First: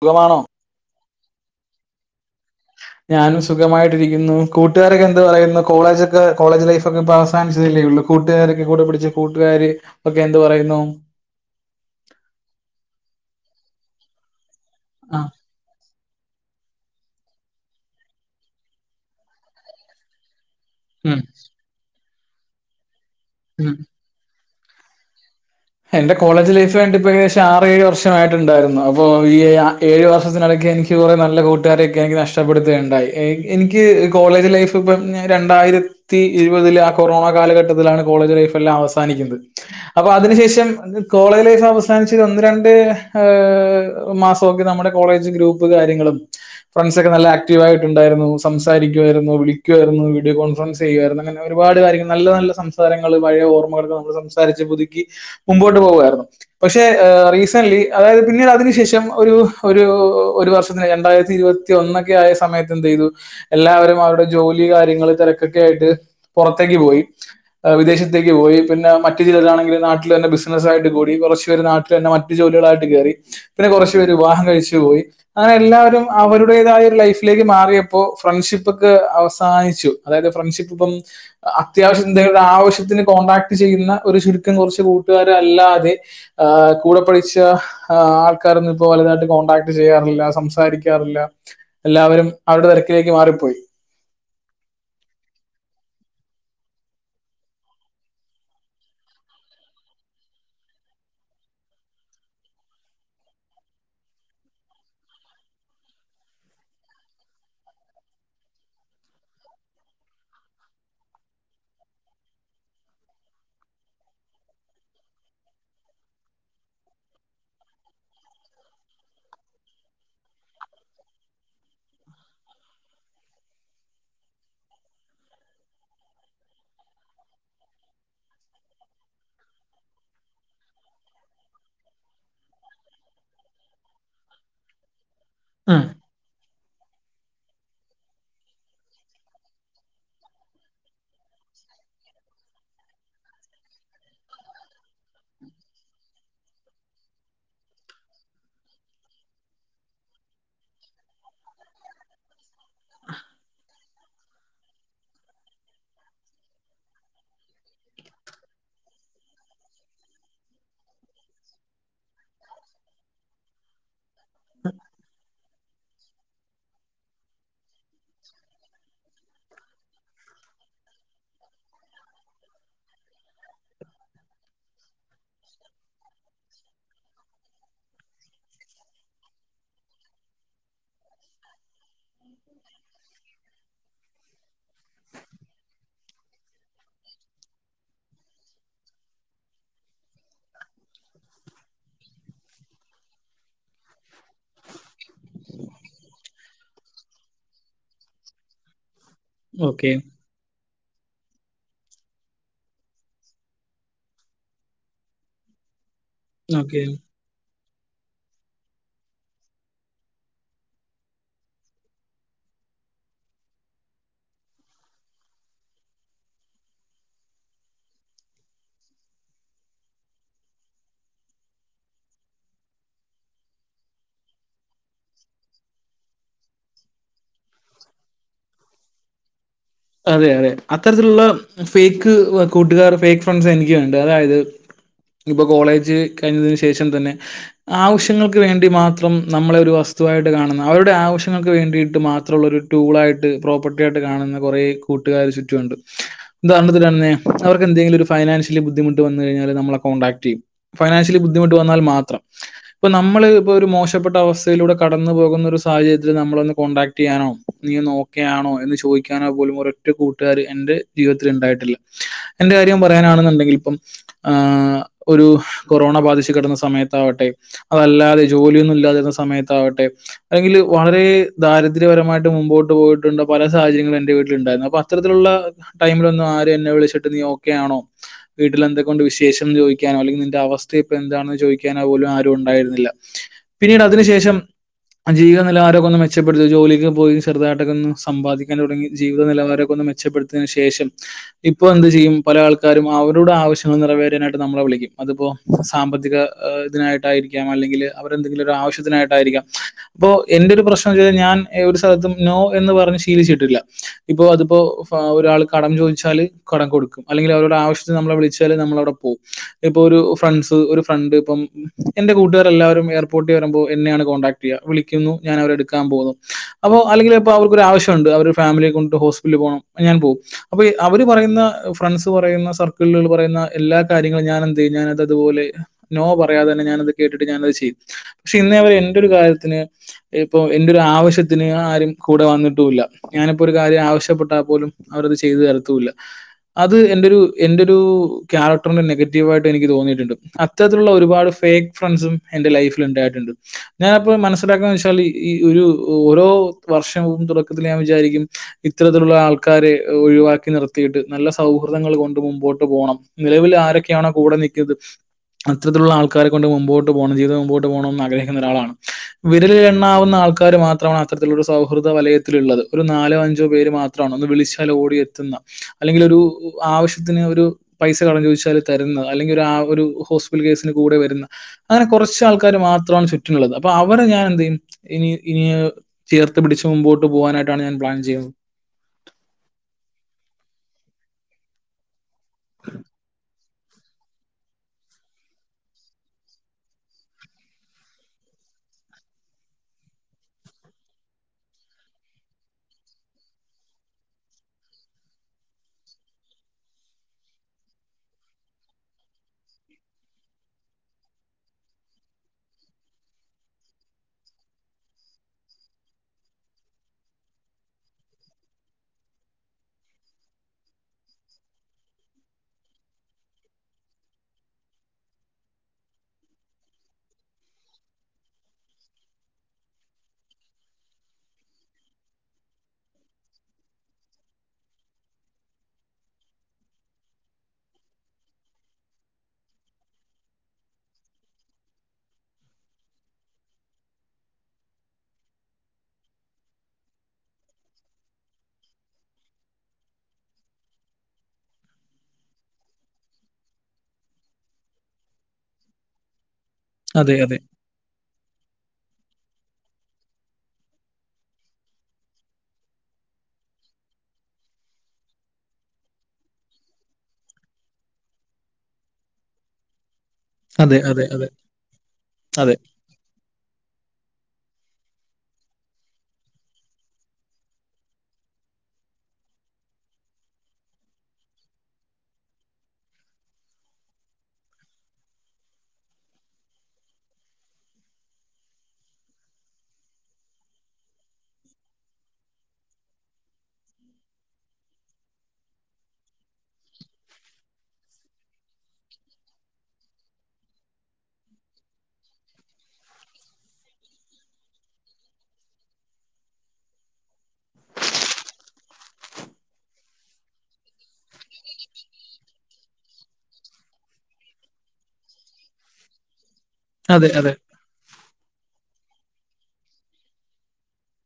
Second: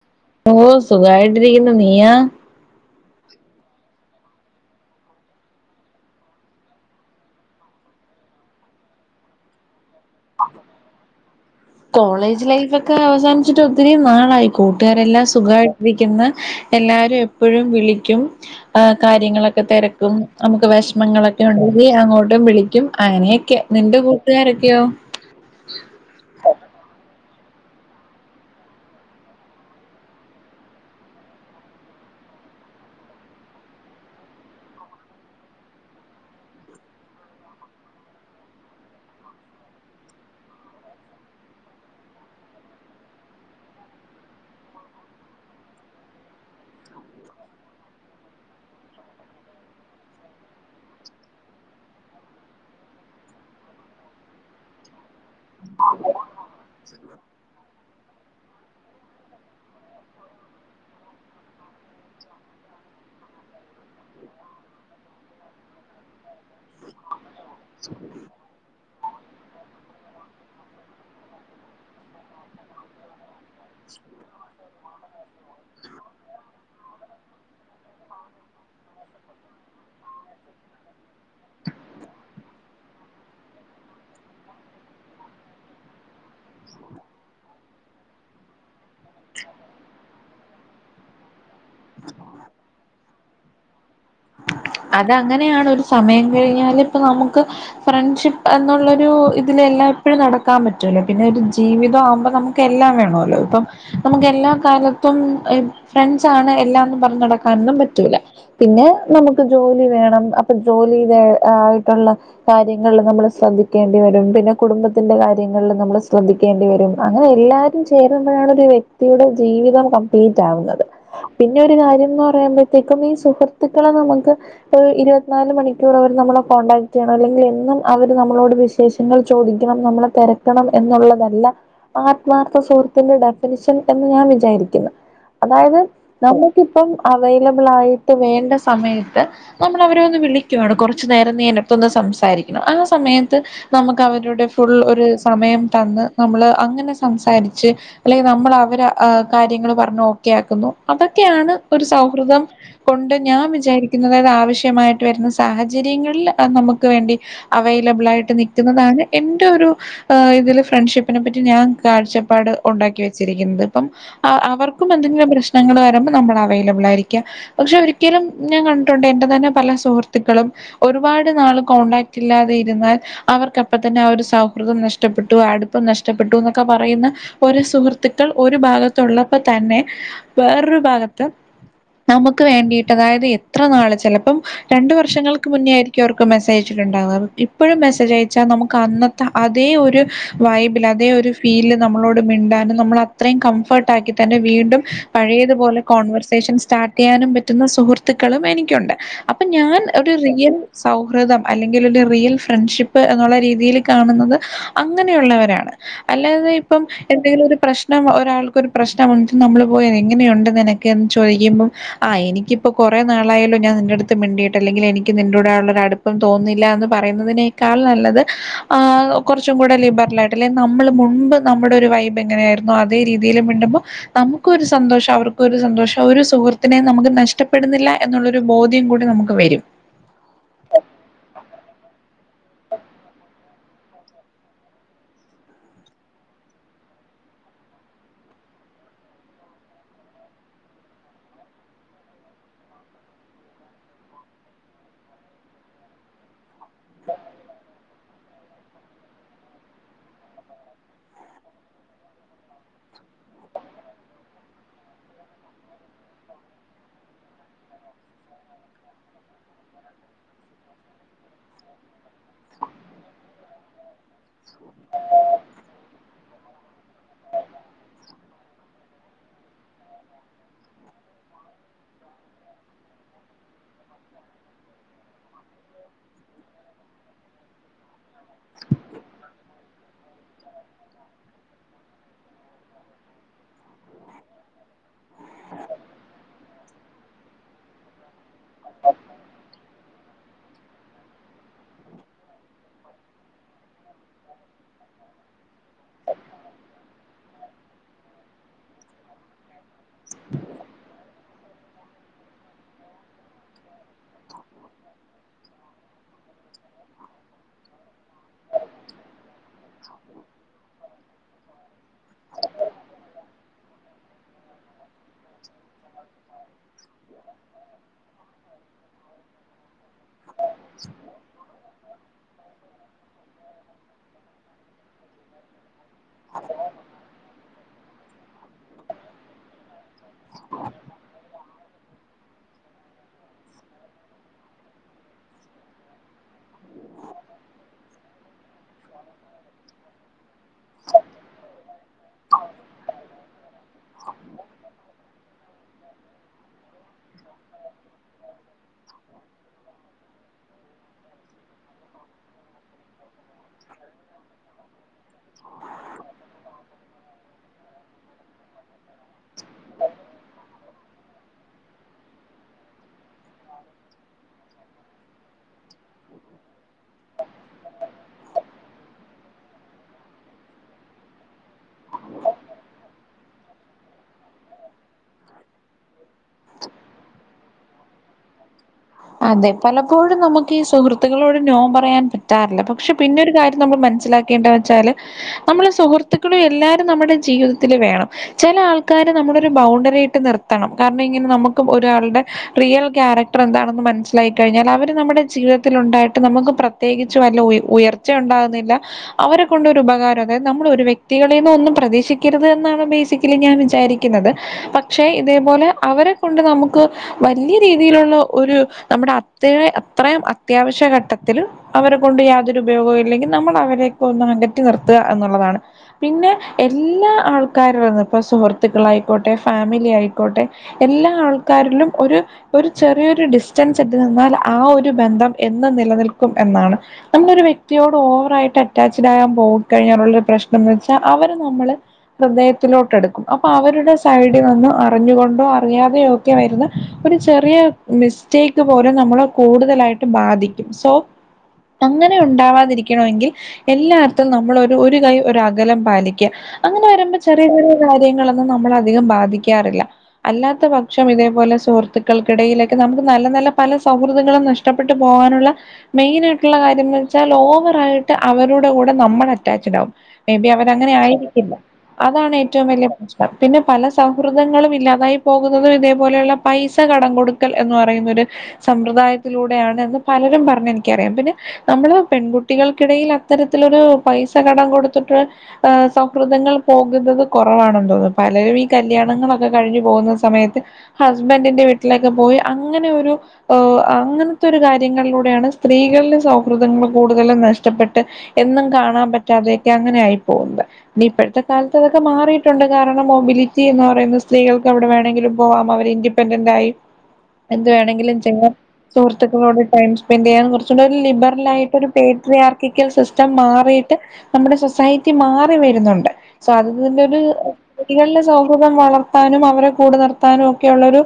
സുഖമാണോ? ഓഹ് സുഖായിട്ടിരിക്കുന്നു നീയോ? ഞാനും സുഖമായിട്ടിരിക്കുന്നു കൂട്ടുകാരൊക്കെ എന്ത് പറയുന്നു കോളേജക്കെ കോളേജ് ലൈഫ് ഒക്കെ ഇപ്പോ അവസാനിച്ചതല്ലേ ഉള്ളു. കൂട്ടുകാരൊക്കെ കൂടെ പഠിച്ച കൂട്ടുകാര് ഒക്കെ എന്ത് പറയുന്നു. കോളേജ് ലൈഫ് ഒക്കെ അവസാനിച്ചിട്ട് ഒത്തിരി നാളായി. ആ കൂട്ടുകാരെല്ലാം സുഖായിട്ടരിക്കുന്നു എല്ലാരും എ എപ്പഴും വിളിക്കും ആ കാര്യങ്ങളൊക്കെ തിരക്കും നമുക്ക് വി ഉം ഷമങ്ങളൊക്കെ ഉണ്ടെങ്കിൽ അങ്ങോട്ടും വിളിക്കും അങ്ങനെയൊക്കെ ഉം നിന്റെ കൂട്ടുകാരൊക്കെയോ? എന്റെ കോളേജ് ലൈഫ് കഴിഞ്ഞിട്ട് ഇപ്പോ ഏകദേശം ആറ് ഏഴ് വർഷആയിട്ടുണ്ടായിരുന്നു അപ്പോ ഈ ഏഴ് വർഷത്തിനിടയ്ക്ക് എനിക്ക് എനിക്ക് കുറെ നല്ല കൂട്ടുകാരൊക്കെ എനിക്ക് നഷ്ടപ്പെടുത്തുകയുണ്ടായി എനി എനിക്ക് കോളേജ് ലൈഫ് ഇപ്പം രണ്ടായിര ത്തി ഇരുപതിൽ ആ കൊറോണ കാലഘട്ടത്തിലാണ് കോളേജ് ലൈഫ് എല്ലാം അവസാനിക്കുത് അപ്പോ അതിനുശേ ഷം കോളേജ് ലൈഫ് അവസാനിച്ച ഒന്ന് രണ്ട് ഏ മാസമൊക്കെ നമ്മുടെ കോളേജ് ഗ്രൂ പ്പും കാര്യങ്ങളും ഫ്രണ്ട്സ് ഒക്കെ നല്ല ആക്റ്റീവ് ആയിട്ടുണ്ടായിരുന്നു, സംസാരിക്കുവായിരുന്നു, വിളിക്കുആയിരുന്നു, വീഡിയോ കോൺഫറൻസ് ചെയ്യുവായിരുന്നു അങ്ങനെ ഒരുപാട് കാര്യങ്ങൾ നല്ല നല്ല സംസാരങ്ങൾ പഴയ ഓർമ്മകളെല്ലാം നമ്മള് സംസാരിച്ച് പുതുക്കി. മുമ്പോട്ട് പോവുവാരുന്നു. പക്ഷേ റീസന്റ്ലി അതായത് പിന്നീട് അതിന് ശേഷം ഒരു ഒരു ഒരു വർഷത്തിന് രണ്ടായിരത്തി ഇരുപ ത്തി ഒന്നൊക്കെ ആയ സമയത്ത് എന്ത് ചെയ്തു. എല്ലാവരും അവരുടെ ജോലി കാര്യങ്ങൾ തിരക്കൊക്കെ ആയിട്ട് പുറത്തേക്ക് പോയി. ആ വിദേശത്തേക്ക് പോയി പിന്നെ മറ്റു ചിലരാണെങ്കിൽ നാ നാട്ടിൽ തന്നെ ബിസിനസ്സായിട്ട് കൂടി കുറച്ചു പേർ നാട്ടിൽ തന്നെ മറ്റു ജോലികളായിട്ട് കെറി. പിന്നെ കുറച്ചു പേര് വിവാഹം കഴിച്ചു പോയി. അങ്ങനെ എല്ലാവരും അവരുടേതായ ഒരു ലൈഫിലേക്ക് മാറിയപ്പോ ഫ്രണ്ട്ഷിപ്പ് ഒക്കെ അവസാനിച്ചു. അതായത് ഫ്രണ്ട്ഷിപ്പ് ഇപ്പം അത്യാവശ്യം എന്തങ്കിലും ഒരു ആവശ്യത്തിന് കോൺടാക്ട് ചെയ്യുന്ന ഒരു ചുരുക്കം കുറച്ച് കൂട്ടുകാരല്ലാതെ ആ കൂടെ പഠിച്ച ആഹ് ആൾക്കാരൊന്നും ഇപ്പോ വലുതായിട്ട് കോണ്ടടാക്ട് ചെയ്യാറില്ല സംസാരിക്കാറില്ല. എല്ലാവരും അവരുടെ തിരക്കിലേക്ക് മാറിപ്പോയി. അതങ്ങനെയാണ് ഒരു സമയം കഴിഞ്ഞാല് ഇപ്പോ നമുക്ക് ഫ്രണ്ട്ഷിപ്പ് എന്നുള്ളൊരു ഇതിലെ എല്ലായിപ്പോഴും നടക്കാൻ പറ്റൂല. പിന്നെ ഒരു ജീവിതം ആവുമ്പോ നമു ക്ക് എല്ലാം വേണല്ലോ ഇപ്പം നമുക്ക് എല്ലാ കാലത്തും എ ഫ്രണ്ട്സാണ് എല്ലാംന്ന് പറഞ്ഞ് നടക്കാനൊന്നും പറ്റൂല. പിന്നെ നമുക്ക് ജോലി വേണം അപ്പോ ജോലിയുടെ ആയിട്ടുള്ള കാര്യങ്ങളിൽ നമ്മൾ ശ്രദ്ധിക്കേണ്ടി വരും പിന്നെ കുടുംബത്തിന്റെ കാര്യങ്ങളിൽ നമ്മൾ ശ്രദ്ധിക്കേണ്ടി വരും അങ്ങനെ എല്ലാ ചേരുമ്പോഴാണ് ഒരു വ്യക്തിയുടെ ജീവിതം കംപ്ലീറ്റ് ആകുന്നത്. പിന്നെ ഒരു കാര്യം എന്ന് പറയുമ്പോഴത്തേക്കും ഈ സുഹൃത്തുക്കളെ നമു ത്ത് ഏഹ് ഇരുപത്തിനാല് മണിക്കൂർ അവർ നമ്മളെ കോണ്ടാക്ട് ചെയ്യണം, അല്ലെങ്കിലെന്നും അവർ നമ്മളോട് വി ശേഷങ്ങൾ ചോദിക്കണം നമ്മളെ തെരക്കണം എന്നുള്ളതല്ല ആത്മാർത്ഥ സുഹൃത്തിന്റെ ഡെഫിനിഷൻ എന്ന് ഞാൻ വിചാരിക്കുന്നു. ആ അതായത് നമുക്കിപ്പം അവൈലബിൾ ആയിട്ട് വേണ്ട സമയ ത്ത്, ഇപ്പം നമ്മളവരെ ഒന്ന് വിളിക്കുവാണ് കുറച്ചു നേരം നീയെന്റെടുത്തൊന്ന് സംസാരിക്കണം. ആ സമയത്ത് നമുക്ക് അവരുടെ ഫുൾ ഒരു സമയം തന്ന് നമ്മള് അങ്ങനെ സംസാരിച്ച് അല്ലെങ്കി നമ്മളവരെ ഏഹ് കാര്യങ്ങൾ പറഞ്ഞു ഒക്കെ ആക്കുന്നു, അതൊക്കെയാണ് ഒരു സൗഹൃദം. കൊണ്ട് ഞാൻ വിചാരിക്കുന്നത് അതായത് ആവശ്യമായിട്ട് വരുന്ന സാഹചര്യങ്ങളിൽ നമുക്ക് വേണ്ടി അവൈലബിൾ ആയിട്ട് നിക്കുന്നതാണ് എന്റെ ഒരു ഏഹ് ഇതില് ഫ്രണ്ട്ഷിപ്പിനെ പറ്റി ഞാൻ കാഴ്ചപ്പാട് ഉണ്ടാക്കി വെച്ചിരിക്കുന്നതിപ്പം. അ അവർക്കും എന്തെങ്കിലും പ്രശ്നങ്ങൾ വരുമ്പം നമ്മളും അവൈലബിൾ ആയിരിക്ക്യ. പക്ഷെ ഒരിക്കലും ഞാൻ കണ്ട് ട്ടുണ്ട്. എന്റെ തന്നെ പല സുഹൃത്തുക്കളും ഒരുപാട് നാള് കോണ്ടാക്ട് ഇല്ലാതെ ഇരുന്നാൽ അവർക്കപ്പ തന്നെ ആ ഒരു സൗഹൃദം നഷ്ടപ്പെട്ടു, അടുപ്പം നഷ്ടപ്പെട്ടു ന്നൊക്ക പറയുന്ന ഒരു സുഹൃത്തുക്കൾ ഒരു ഭാഗത്തുള്ളപ്പ തന്നെ വേറൊരു ഭാഗത്ത് നമുക്ക് വേണ്ടീട്ട് അതായത് എത്ര നാള് ചെലപ്പം രണ്ടു വർഷങ്ങൾക്ക് മുന്നേ ആയിരിക്കും അവർക്ക് മെസ്സേജ്യച്ചിട്ടുണ്ടാവാ. ഇപ്പഴും മെസ്സേജ് അയച്ചാ നമുക്ക് അന്ന ത്ത അതേ ഒരു വൈബിൽ അതേ ഒരു ഫീലിൽ നമ്മളോട് മിണ്ടാനും നമ്മള ത്രയും കംഫർട്ട് ആക്കി തന്നെ വീണ്ടും പഴയതുപോലെ കോൺവെർസേഷൻ സ്റ്റാർട്ട് ചെയ്യാനും പറ്റുന്ന സുഹൃ ത്ത്ക്കളും എനിക്കുണ്ട്. അപ്പൊ ഞാൻ ഓക്കെ ഒരു റിയൽ സൗഹൃദം അല്ലെങ്കിലൊല് റിയൽ ഫ്രണ്ട്ഷിപ്പ് എന്നുള്ള രീതിയിൽ കാണുന്നത് അങ്ങനെയുള്ളവരെയാണ്. അല്ലാതെ ഇപ്പം ഓക്കെ എന്തെങ്കിലും ഒരു പ്രശ്നം ഒരാൾക്ക് ഒരു പ്രശ്നമുണ്ട്, നമ്മൾ പോയത് എങ്ങനെയുണ്ടെന്ന് നിനക്ക് എന്ന് ചോയിക്ക്യുമ്പം ആഹ് എനിക്കി പ്പൊ കൊറേ നാളായല്ലോ ഞാൻ നിന്റെടുത്ത് മിണ്ടിയിട്ട് അല്ലെങ്കിലെനിക്ക് നിന്റൂടെ ആ ഉള്ളൊരടുപ്പം തോന്നുന്നില്ല എന്ന് പറയുന്നതിനേ ക്കാൾ നല്ലത് ആ കുറച്ചും കൂടെ ലിബറൽ ആയിട്ട് അല്ലെങ്കിൽ നമ്മൾ മുൻപ് നമ്മുടെ ഒരു വൈബ് എങ്ങനെയായിരു ന്നോ അതേ രീതിയിൽ മിണ്ടുമ്പം നമുക്കൊരു സന്തോഷം, അവർക്ക് ഒരു സന്തോഷം. ഒരു സുഹൃത്തിനെയും നമുക്ക് നഷ്ട ടപെടുന്നില്ല എന്നുള്ളൊരു ബോധ്യം കൂടി നമുക്ക് വെരും. അതെ അതെ അത്തരത്തിലുള്ള ഫേക്ക് വ കൂട്ടുകാർ ഫേക്ക് ഫണ്ട്സ് എനിക്ക്യൂണ്ട്. അതായത് ഇപ്പം കോളേജ് കഴിഞ്ഞതിന് ശേഷം തന്നെ ആവശ്യങ്ങൾക്ക് വേണ്ടി മാത്രം നമ്മളെ ഒരു വസ്തുവായിട്ട് കാണുന്ന, അവരുടെ ആവശ്യങ്ങൾക്ക് വേണ്ടിയിട്ട് മാത്രം ഉള്ള ഒരു റ്റൂളായിട്ട് പ്രോപ്പർട്ടി ആയിട്ട് കാണുന്ന കുറേ കൂട്ടുകാര് ചുറ്റുമുണ്ട്. ഉദാഹരണത്തിനു തന്നെ അവർക്ക് എന്തെങ്കിലും ഫൈനാൻഷ്യലി ബുദ്ധിമുട്ട് വന്നു കഴിഞ്ഞാല് നമ്മളെ കോണ്ടാക്ട് ചെയ്യും. ഫൈനാൻഷ്യലി ബുദ്ധിമുട്ട് വന്നാൽ മാത്രം. ഇപ്പം നമ്മള് ഇപ്പോ ഒരു മോശപ്പെട്ട അവസ്ഥയിലൂടെ കടന്നു പോകുന്ന ഒരു സാഹചര്യത്തിൽ നമ്മളൊന്ന് കോൺടാക്ടെയ്യാനോ നീയൊന്ന് ഓക്കെയാണോ എന്ന് ചോദിക്കാനോ പോലും ഒരൊ റ്റ കൂട്ടുകാര് എന്റെ ജീവിതത്തില് ണ്ടായിട്ടില്ല. എന്റെ കാര്യം പറയാനാണെന്നുണ്ടെങ്കിൽ ഇപ്പം ആഹ് ഒരു കൊറോണ ബാധിച്ചു കിടന്ന സമയത്താവട്ടെ അതല്ലാതെ ജോലിയൊന്നും ഇല്ലാതിരുന്ന സമയത്താവട്ടെ അല്ലെങ്കില് വളരെ ദാരിദ്ര്യപരമായിട്ട് മുമ്പോട്ട് പോയിട്ടുണ്ട് പല സാഹചര്യങ്ങളും എന്റെ വീട്ടിലുണ്ടായിരുന്നു. അ പ്പ അത്തരത്തിലുള്ള ടൈമിലൊന്നും ആരും എന്നെ വിളിച്ചിട്ട് നീ ഓക്കെ ആണോ വീട്ടിൽ എന്തെക്കൊണ്ട് വിശേഷംന്ന് ചോയിക്ക്യാനോ അല്ലെങ്കി നിന്റെ അവസ്ഥ ഇപ്പൊ എന്താണെന്ന് ചോയിക്ക്യാനോ പോലും ആരും ഉണ്ടായിരുന്നില്ല. പിന്നീടതിനു ശേഷം അ ജീവിത നിലവാരൊക്കാന്ന് മെച്ചപ്പെടുത്തി ഒര് ജോലിക്ക് പോയി ചെറുതായിട്ടൊക്കൊന്ന് സമ്പാദിക്കാൻ തുടങ്ങി ജീവിത നിലവാര ക്കൊന്ന് മെച്ചപ്പെടുത്തിയതിന് ശേഷം ഇപ്പൊ എന്ത് ചെയ്യും പല ആൾക്കാരും അവരുടെ ആവശ്യങ്ങൾ നിറവേറാനായിട്ട് നമ്മളെ വിളിക്കും. അത്പ്പോ സാമ്പത്തിക ഇതിനായിട്ടായിരിക്കാം, അല്ലെങ്കിൽ അവരെ എന്തെങ്കിലും ഒരു ആവശ്യത്തിനായിട്ടായിരിക്കാം അപ്പൊ എന്റെ ഒരു പ്രശ്നന്ന് വച്ചൽ ഞാൻ ഒരു സ്ഥലത്തും നോ എന്ന് പറഞ്ഞ് ശീലിച്ചിട്ടില്ല ഇപ്പൊ അത് ഇപ്പോ ഒരാള് കടം ചോദിച്ചാല് കടം കൊടുക്കും അല്ലെങ്കിൽ അവരുടെ ആവശ്യത്തിന് നമ്മളെ വിളിച്ചാല് നമ്മളവിടെ പോവും ഇപ്പൊ ഒരു ഫ്രണ്ട്സ് ഒരു ഫ്രണ്ട് ഇപ്പം എന്റെ കൂട്ടുകാർ എല്ലാവരും എയർപോർട്ടിൽ വരുമ്പോ എന്നെയാണ് കോൺടാക്ട് ചെയ്യാ വിളിക്കുന്നു ഞാൻ അവരെ എടുക്കാൻ പോകുന്നു അപ്പൊ അല്ലെങ്കിൽ ഇപ്പോ അവർക്കൊരാവശ്യുണ്ട്. അവരു ഒരു ഫാമിലിയെ കൊണ്ട് ഹോസ് പിറ്റല് പോണം ഞാൻ പോവും. അപ്പൊ അവര് പറയുന്ന ഫ്രണ്ട്സ് പറയുന്ന സർക്കിളുകൾ പറയുന്ന എല്ലാ കാര്യങ്ങളും ഞാൻ എന്ത് ചെയ്യും ഞാനത് അതുപോലെ നോ പറയാതെ തന്നെ ഞാനത് കേട്ടിട്ട് ഞാനത് ചെയ്യും. പക്ഷെ ഇന്നേ അവരെ എന്റെ ഒരു കാര്യത്തിന് ഇപ്പൊ എന്റെ ഒരു ആവശ്യത്തിന് ആരും കൂടെ വന്നിട്ടുല്ല ഞാനിപ്പോ ഒരു കാര്യം ആവശ്യ പ്പെട്ടാൽ പോലും അവർ അത് ചെയ്തു തരത്തൂല്ല. അത് എന്റെ ഒരു എന്റെ ഒരു ക്യാരക്ടറിന്റെ നെഗറ്റീവ് ആയിട്ട് എനിക്ക് തോന്നിയിട്ടുണ്ട് ഇത്തരത്തിലുള്ള ഒരുപാട് ഫേക്ക് ഫ്രണ്ട്സും എന്റെ ലൈഫിൽ ഉണ്ടായിട്ടുണ്ട്. ഞാനിപ്പോ മനസ്സിലാക്കുന്നത് എന്ന് വെച്ചാൽ ഈ ഒരു ഓരോ വർഷം തുടക്കത്തിൽ ഞാൻ വിചാരിക്കും ഇത്തരത്തിലുള്ള ആൾക്കാരെ ഒഴിവാക്കി നിർത്തിയിട്ട് നല്ല സൗഹൃദങ്ങൾ കൊണ്ട് മുമ്പോട്ട് പോണം നിലവിൽ ആരൊക്കെയാണോ കൂടെ നിൽക്കുന്നത് അത്തരത്തിലുള്ള ആൾക്കാരെ കൊണ്ട് മുമ്പോട്ട് പോകണം. ജീവിതം മുമ്പോട്ട് പോകണമെന്ന് ആഗ്രഹിക്കുന്ന ഒരാളാണ് വിരലിൽ എണ്ണാവുന്ന ആൾക്കാർ മാത്രമാണ് അത്തരത്തിലൊരു സൗഹൃദ വലയത്തിലുള്ളത് ഒരു നാലോ അഞ്ചോ പേര് മാത്രമാണ് ഒന്ന് വിളിച്ചാൽ ഓടി എത്തുന്ന അല്ലെങ്കിൽ ഒരു ആവശ്യത്തിന് ഒരു പൈസ കടം ചോദിച്ചാല് തരുന്ന അല്ലെങ്കിൽ ആ ഒരു ഹോസ്പിറ്റൽ കേസിന് കൂടെ വരുന്ന അങ്ങനെ കുറച്ചു ആൾക്കാര് മാത്രമാണ് ചുറ്റിനുള്ളത് അപ്പൊ അവരെ ഞാൻ എന്ത് ചെയ്യും ഇനി ഇനി ചേർത്ത് പിടിച്ച് മുമ്പോട്ട് പോകാനായിട്ടാണ് ഞാൻ പ്ലാൻ ചെയ്യുന്നത് അതെ പലപ്പോഴും നമുക്ക് ഈ സുഹൃത്തുക്കളോട് നോ പറയാൻ പ റ്റാറില്ല പക്ഷെ പിന്നെ ഒരു കാര്യം നമ്മൾ മനസ്സിലാക്കേണ്ടതന്നു വെച്ചാല് നമ്മളുടെ സുഹൃത്തുക്കളും എല്ലാരും നമ്മുടെ ജീവിതത്തില് വേണം ചില ആൾക്കാരെ നമ്മൾ ഒരു ബൗണ്ടറി ഇട്ട് നിർത്ത ത്തണം കാരണം ഇങ്ങനെ നമുക്ക് ഒരാളുടെ റിയൽ ക്യാരക്ടർ എന്താണ് ന്ന് മനസ്സിലായി കഴിഞ്ഞാൽ അവർ നമ്മുടെ ജീവിതത്തിൽ ഉണ്ടായിട്ട് നമുക്ക് പ്രത്യേകിച്ച് വല്യ ഉയർ ഉയർച്ചയും ഉണ്ടാകുന്നില്ല അവരെ കൊണ്ടരു ഉപകാരം അതായത് നമ്മൾ ഒരു വ്യക്തികളിൽ നിന്നും ഒന്നും പ്രതീക്ഷിക്കരുത് എന്നാണ് ബേസിക്കലി ഞാൻ വിചാരിക്കു ക്കുന്നത് പക്ഷെ ഇതേപോലെ അവരെ കൊണ്ട് നമുക്ക് വലിയ രീതിയിലുള്ള ഒരു നമ്മുടെ അത്ര അത്രയും അത്യാവശ്യ ഘട്ടത്തില് അവരെ കൊണ്ട് യാതൊരു ഉപയോഗവും ഇല്ലെങ്കിൽ നമ്മൾ അവരെയൊക്കെ ഒന്ന് അകറ്റി നിർത്തുക എന്നുള്ളതാണ് പിന്നെ എല്ലാ ആൾക്കാരുടെ ഇപ്പൊ സുഹൃത്തുക്കളായിക്കോട്ടെ ഫാമിലി ആയിക്കോട്ടെ എല്ലാ ആൾക്കാരിലും ഒരു ഒരു ചെറിയൊരു ഡിസ് റ്റൻസ് ഇട്ട് നിന്നാൽ ആ ഒരു ബന്ധം എന്നും നിലനിൽക്കും എന്നാണ് നമ്മളൊരു വ്യക്തിയോട് ഓവറയിട്ട് അറ്റാച്ചഡ് ആകാൻ പോയി കഴിഞ്ഞാലുള്ളൊരു പ്രശ്നം എന്താണ് വെച്ചാൽ അവര് നമ്മളെ ഹൃദയത്തിലോട്ട് എടുക്കും അപ്പൊ അവരുടെ സൈഡിൽ നിന്ന് അറിഞ്ഞുകൊണ്ടോ അറിയാതെയോക്കെ യിരുന്ന ഒരു ചെറിയ മിസ് റ്റേക്ക് പോലും നമ്മളെ കൂടുതലായിട്ട് ബാധിക്കും സോ അങ്ങനെ ഉണ്ടാവാതിരിക്കണമെങ്കിൽ എല്ലാടുത്തും നമ്മൾ ഒരു ഒരു കൈ ഒരു അകലം പാലിക്കുക അങ്ങനെ അതെ വരുമ്പോൾ അതെ ചെറിയ ചെറിയ കാര്യങ്ങളൊന്നും നമ്മളെ അധികം ബാധിക്കാറില്ല അല്ലാത്ത പക്ഷം ഇതേപോലെ സുഹൃത്തുക്കൾക്കിടയിലൊക്കെ നമ്മു നല്ല നല്ല പല സൗഹൃദങ്ങളും നഷ്ടപ്പെട്ടു പോകാനുള്ള മെയിൻ ആയിട്ടുള്ള കാര്യന്ന് വെച്ചാൽ ഓവർ ആയിട്ട് അവരുടെ കൂടെ നമ്മൾ അറ്റാച്ഡ് ആകും മേ ബി അതെ അവരങ്ങനെ അതെ അതെ ആയിരിക്കില്ല അതാണ് അതെ ഏറ്റവും വലിയ പ്രശ്നം പത്തിൻ്റെ പല സൗഹൃദങ്ങളും ഇല്ലാതായി പോകുന്നതും ഇതേപോലെയുള്ള പൈസ കടം കൊടുക്കൽ എന്ന് പറ പറയുന്ന ഒരു സമ്പ്രദായത്തിലൂടെയാണ് എന്ന് പലരും പറഞ്ഞ് എനിക്കറിയാം പിന്നെ നമ്മള് പെൺകുട്ടികൾക്കിടയിൽ അത്തരത്തിലൊരു പൈസ കടം കൊടുത്തിട്ട് സൗഹൃദങ്ങൾ പോകുന്നത് കുറവാണെന്ന് തോന്നുന്നു പലരും ഈ കല്യാണങ്ങളൊക്കെ കഴിഞ്ഞു പോകുന്ന സമയത്ത് ഹസ്ബൻറിന്റെ വീട്ടിലേക്ക് പോയി അങ്ങനെ ഒരു അങ്ങനത്തെ ഒരു കാര്യങ്ങളിലൂടെയാണ് സ്ത്രീകളുടെ സൗഹൃദങ്ങൾ കൂടുതലും നഷ്ടപ്പെട്ട് എന്നും കാണാൻ പറ്റാതെയൊക്കെ അങ്ങനെ ആയി പോകുക ഇനി ഇപ്പോഴത്തെ കാലത്ത് അതൊക്കെ മാറിയിട്ടുണ്ട് കാരണം മൊബിലിറ്റി എന്ന് പറയുന്ന സ്ത്രീകൾക്ക് എവിടെ വേണമെങ്കിലും പോവാം അവർ ഇൻഡി പെൻഡണ്ടായി എന്തു വേണമെങ്കിലും ചെയ്യാം സുഹൃത്തുക്കളോട് ടൈം സ്പെൻഡ് ചെയ്യാം കുറച്ചൂടെ ഒരു ലിബറൽ ആയിട്ട് ഒരു പേട്രിയാർക്കിക്കൽ സിസ്റ്റം മാറിയിട്ട് നമ്മുടെ സൊസൈറ്റി മാറി വരുന്നുണ്ട് സോ അത് അതെ ഇതിൻ്റെത് അതെ സ്ത്രീകളുടെ സൗഹൃദം വളർത്താനും അവരെ കൂടെ നിർത്താനും ഒക്കെ ഉള്ളൊരു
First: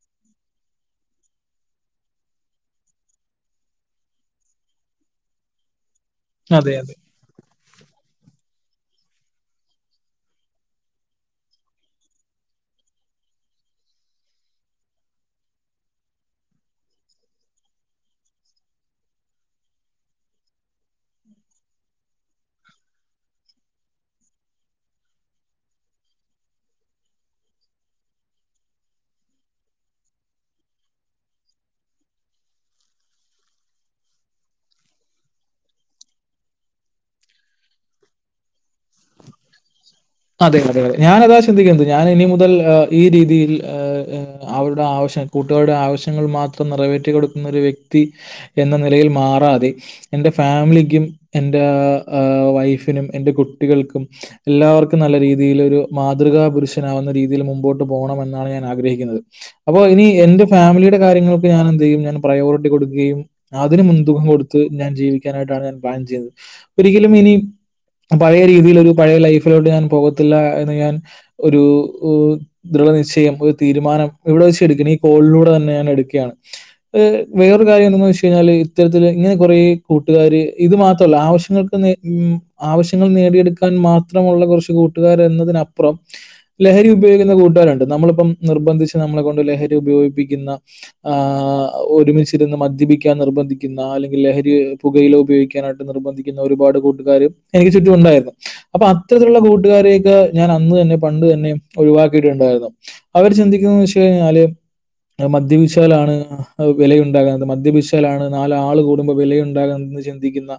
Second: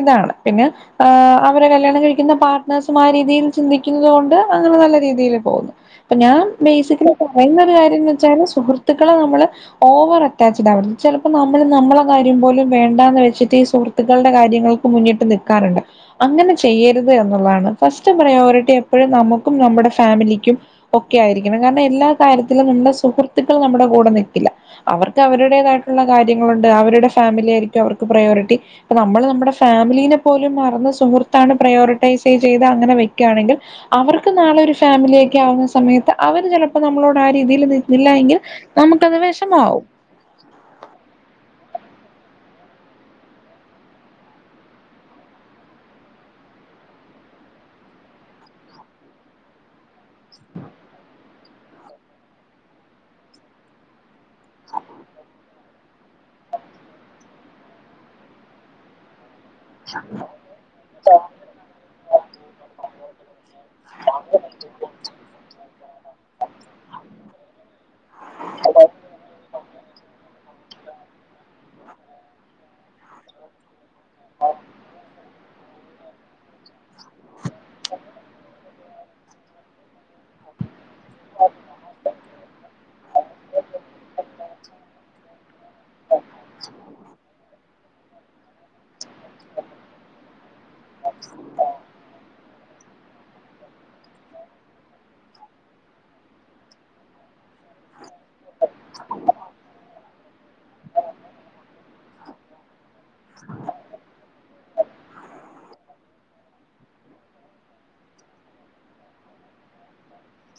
ഇതാണ് പിന്നെ ആ അവരെ കല്യാണം കഴിക്കുന്ന പാർട്ട്നേഴ്സും ആ രീതിയിൽ ചിന്തിക്കുന്നുന്നത് കൊണ്ട് അങ്ങനെ നല്ല രീതിൽ പോകുന്നു അപ്പൊ ഞാൻ അതെ അതെ ബേസിക്കലി പറയുന്ന ഒരു കാര്യംന്ന് വെച്ചാല് സുഹൃത്തുക്കളെ നമ്മള് ഓവർ അറ്റാച്ചഡ് ആവരുത് ചിലപ്പോ നമ്മൾ നമ്മളെ കാര്യം പോലും വേണ്ടാന്ന് വെച്ചിട്ട് ഈസുഹൃ ത്തുക്കളുടെ കാര്യങ്ങൾക്ക് മുന്നിട്ട് നിൽക്കാറുണ്ട് അങ്ങനെ ചെയ്യരുത് എന്നതാണ്, ഫസ്റ്റ് പ്രയോറിറ്റി എപ്പോഴും നമുക്കും നമ്മുടെ ഫാമിലിക്കും ഒക്കെ ആയിരിക്കണം കാരണം എല്ലാ കാര്യത്തിലും നമ്മുടെ സുഹൃത്തുക്കൾ നമ്മുടെ കൂടെ നിൽക്കില്ല അവർക്ക് അവരുടേതായിട്ടുള്ള കാര്യങ്ങളുണ്ട് അവരുടെ ഫാമിലി ആയിരിക്കും അവർക്ക് പ്രയോറിറ്റി ഇപ്പ നമ്മള് നമ്മുടെ ഫാമിലീനെ പോലും മറന്ന് സുഹൃത്താണ് പ്രയോറിറ്റൈസ് ചെയ്ത് അങ്ങനെ വെക്കുകയാണെങ്കിൽ അവർക്ക് നാളെ ഒരു ഫാമിലിയൊക്കെ ആവുന്ന സമയത്ത് അവര് ചിലപ്പോ നമ്മളോട് ആ രീതിൽ നിന്നില്ല എങ്കിൽ നമുക്കത് വിഷമാവും അതെ അതെ ഞാനതാ ചിന്തിക്കാത്തെ ഞാനിനി മുതൽ ഈ രീതിയിൽ അവരുടെ ആവശ്യ കൂട്ടുകാരുടെ ആവശ്യങ്ങൾ മാത്രം നിറവേറ്റി കൊടുക്കുന്ന ഒരു വ്യക്തി എന്ന നിലയിൽ മാറാതെ എന്റെ ഫാമിലിക്കും എന്റെ വൈഫിനും എന്റെ കുട്ടികൾക്കും എല്ലാവർക്കും നല്ല രീതിയിൽ ഒരു മാതൃകാപുരുഷനാവുന്ന രീതിയിൽ മുമ്പോട്ട് പോകണമെന്നാണ് ഞാൻ ആഗ്രഹിക്കുന്നത് അപ്പൊ ഇനി എന്റെ ഫാമിലിയുടെ കാര്യങ്ങൾക്ക് ഞാനെന്ത് ചെയ്യും ഞാൻ പ്രയോറിറ്റി കൊടുക്കുകയും അതിന് മുൻതൂക്കം കൊടുത്ത് ഞാൻ ജീവിക്കാനായിട്ടാണ് ഞാൻ പ്ലാൻ ചെയ്യുന്നത് ഒരിക്കലും ഇനി പഴയ രീതിയിലൊരു പഴയ ലൈഫിലോട്ട് ഞാൻ പോകത്തില്ല എന്ന് ഞാൻ ഒരു ദൃഢനിശ്ചയം ഒരു തീരുമാനം ഇവിടെ വെച്ച് എടുക്കണ ഈ കോളിലൂടെ തന്നെ ഞാൻ എടുക്കയാണ് വേറൊ കാര്യന്തന്നു വെച്ച് ഴിഞ്ഞാല് ഇത്തരത്തില് ഇങ്ങനെ കൊറേ കൂട്ടുകാര് ഇത് മാത്രല്ല ആവശ്യങ്ങൾക്ക് [unintelligible] ആവശ്യങ്ങൾ നേടിയെടുക്ക ൻ മാത്രമുള്ള കൊറച്ച് കൂട്ടുകാര് എന്നതിനപ്പറം ലഹരി ഉപയോഗിക്കുന്ന കൂട്ടാരുണ്ട് നമ്മള്പ്പം നിർബന്ധിച്ച് നമ്മളെ കൊണ്ട് ലഹരി ഉപയോഗിപ്പിക്കുന്ന ആ ഒരുമിച്ചിരുന്ന് മദ്യപിക്കാൻ നിർബന്ധിക്കുന്ന അല്ലെങ്കിൽ ലഹരി പുകയില ഉപയോഗിക്കാനായിട്ട് നിർബന്ധിക്കുന്ന ഒരുപാട് കൂട്ടുകാര് എനിക്കു ചുറ്റുമുണ്ടായിരുന്നു അപ്പൊ അത്തരത്തിലുള്ള കൂട്ട് ട്ടുകാരെയൊക്കെ ഞാൻ അന്ന് തന്നെ പണ്ട് തന്നെ ഒഴിവാക്കിയിട്ട്ണ്ടായിരുന്നു അവര് ചിന്തിക്കുന്നത് വെച്ച്കഴിഞ്ഞാല് മദ്യപിച്ചവലാണ് വിലയുണ്ടാകുന്നത് മദ്യപച്ചാലാണ് നാലാള് കൂടുമ്പോ വിലയുണ്ടാകുന്നത് ചിന്ത് ചിന്തിക്കുന്ന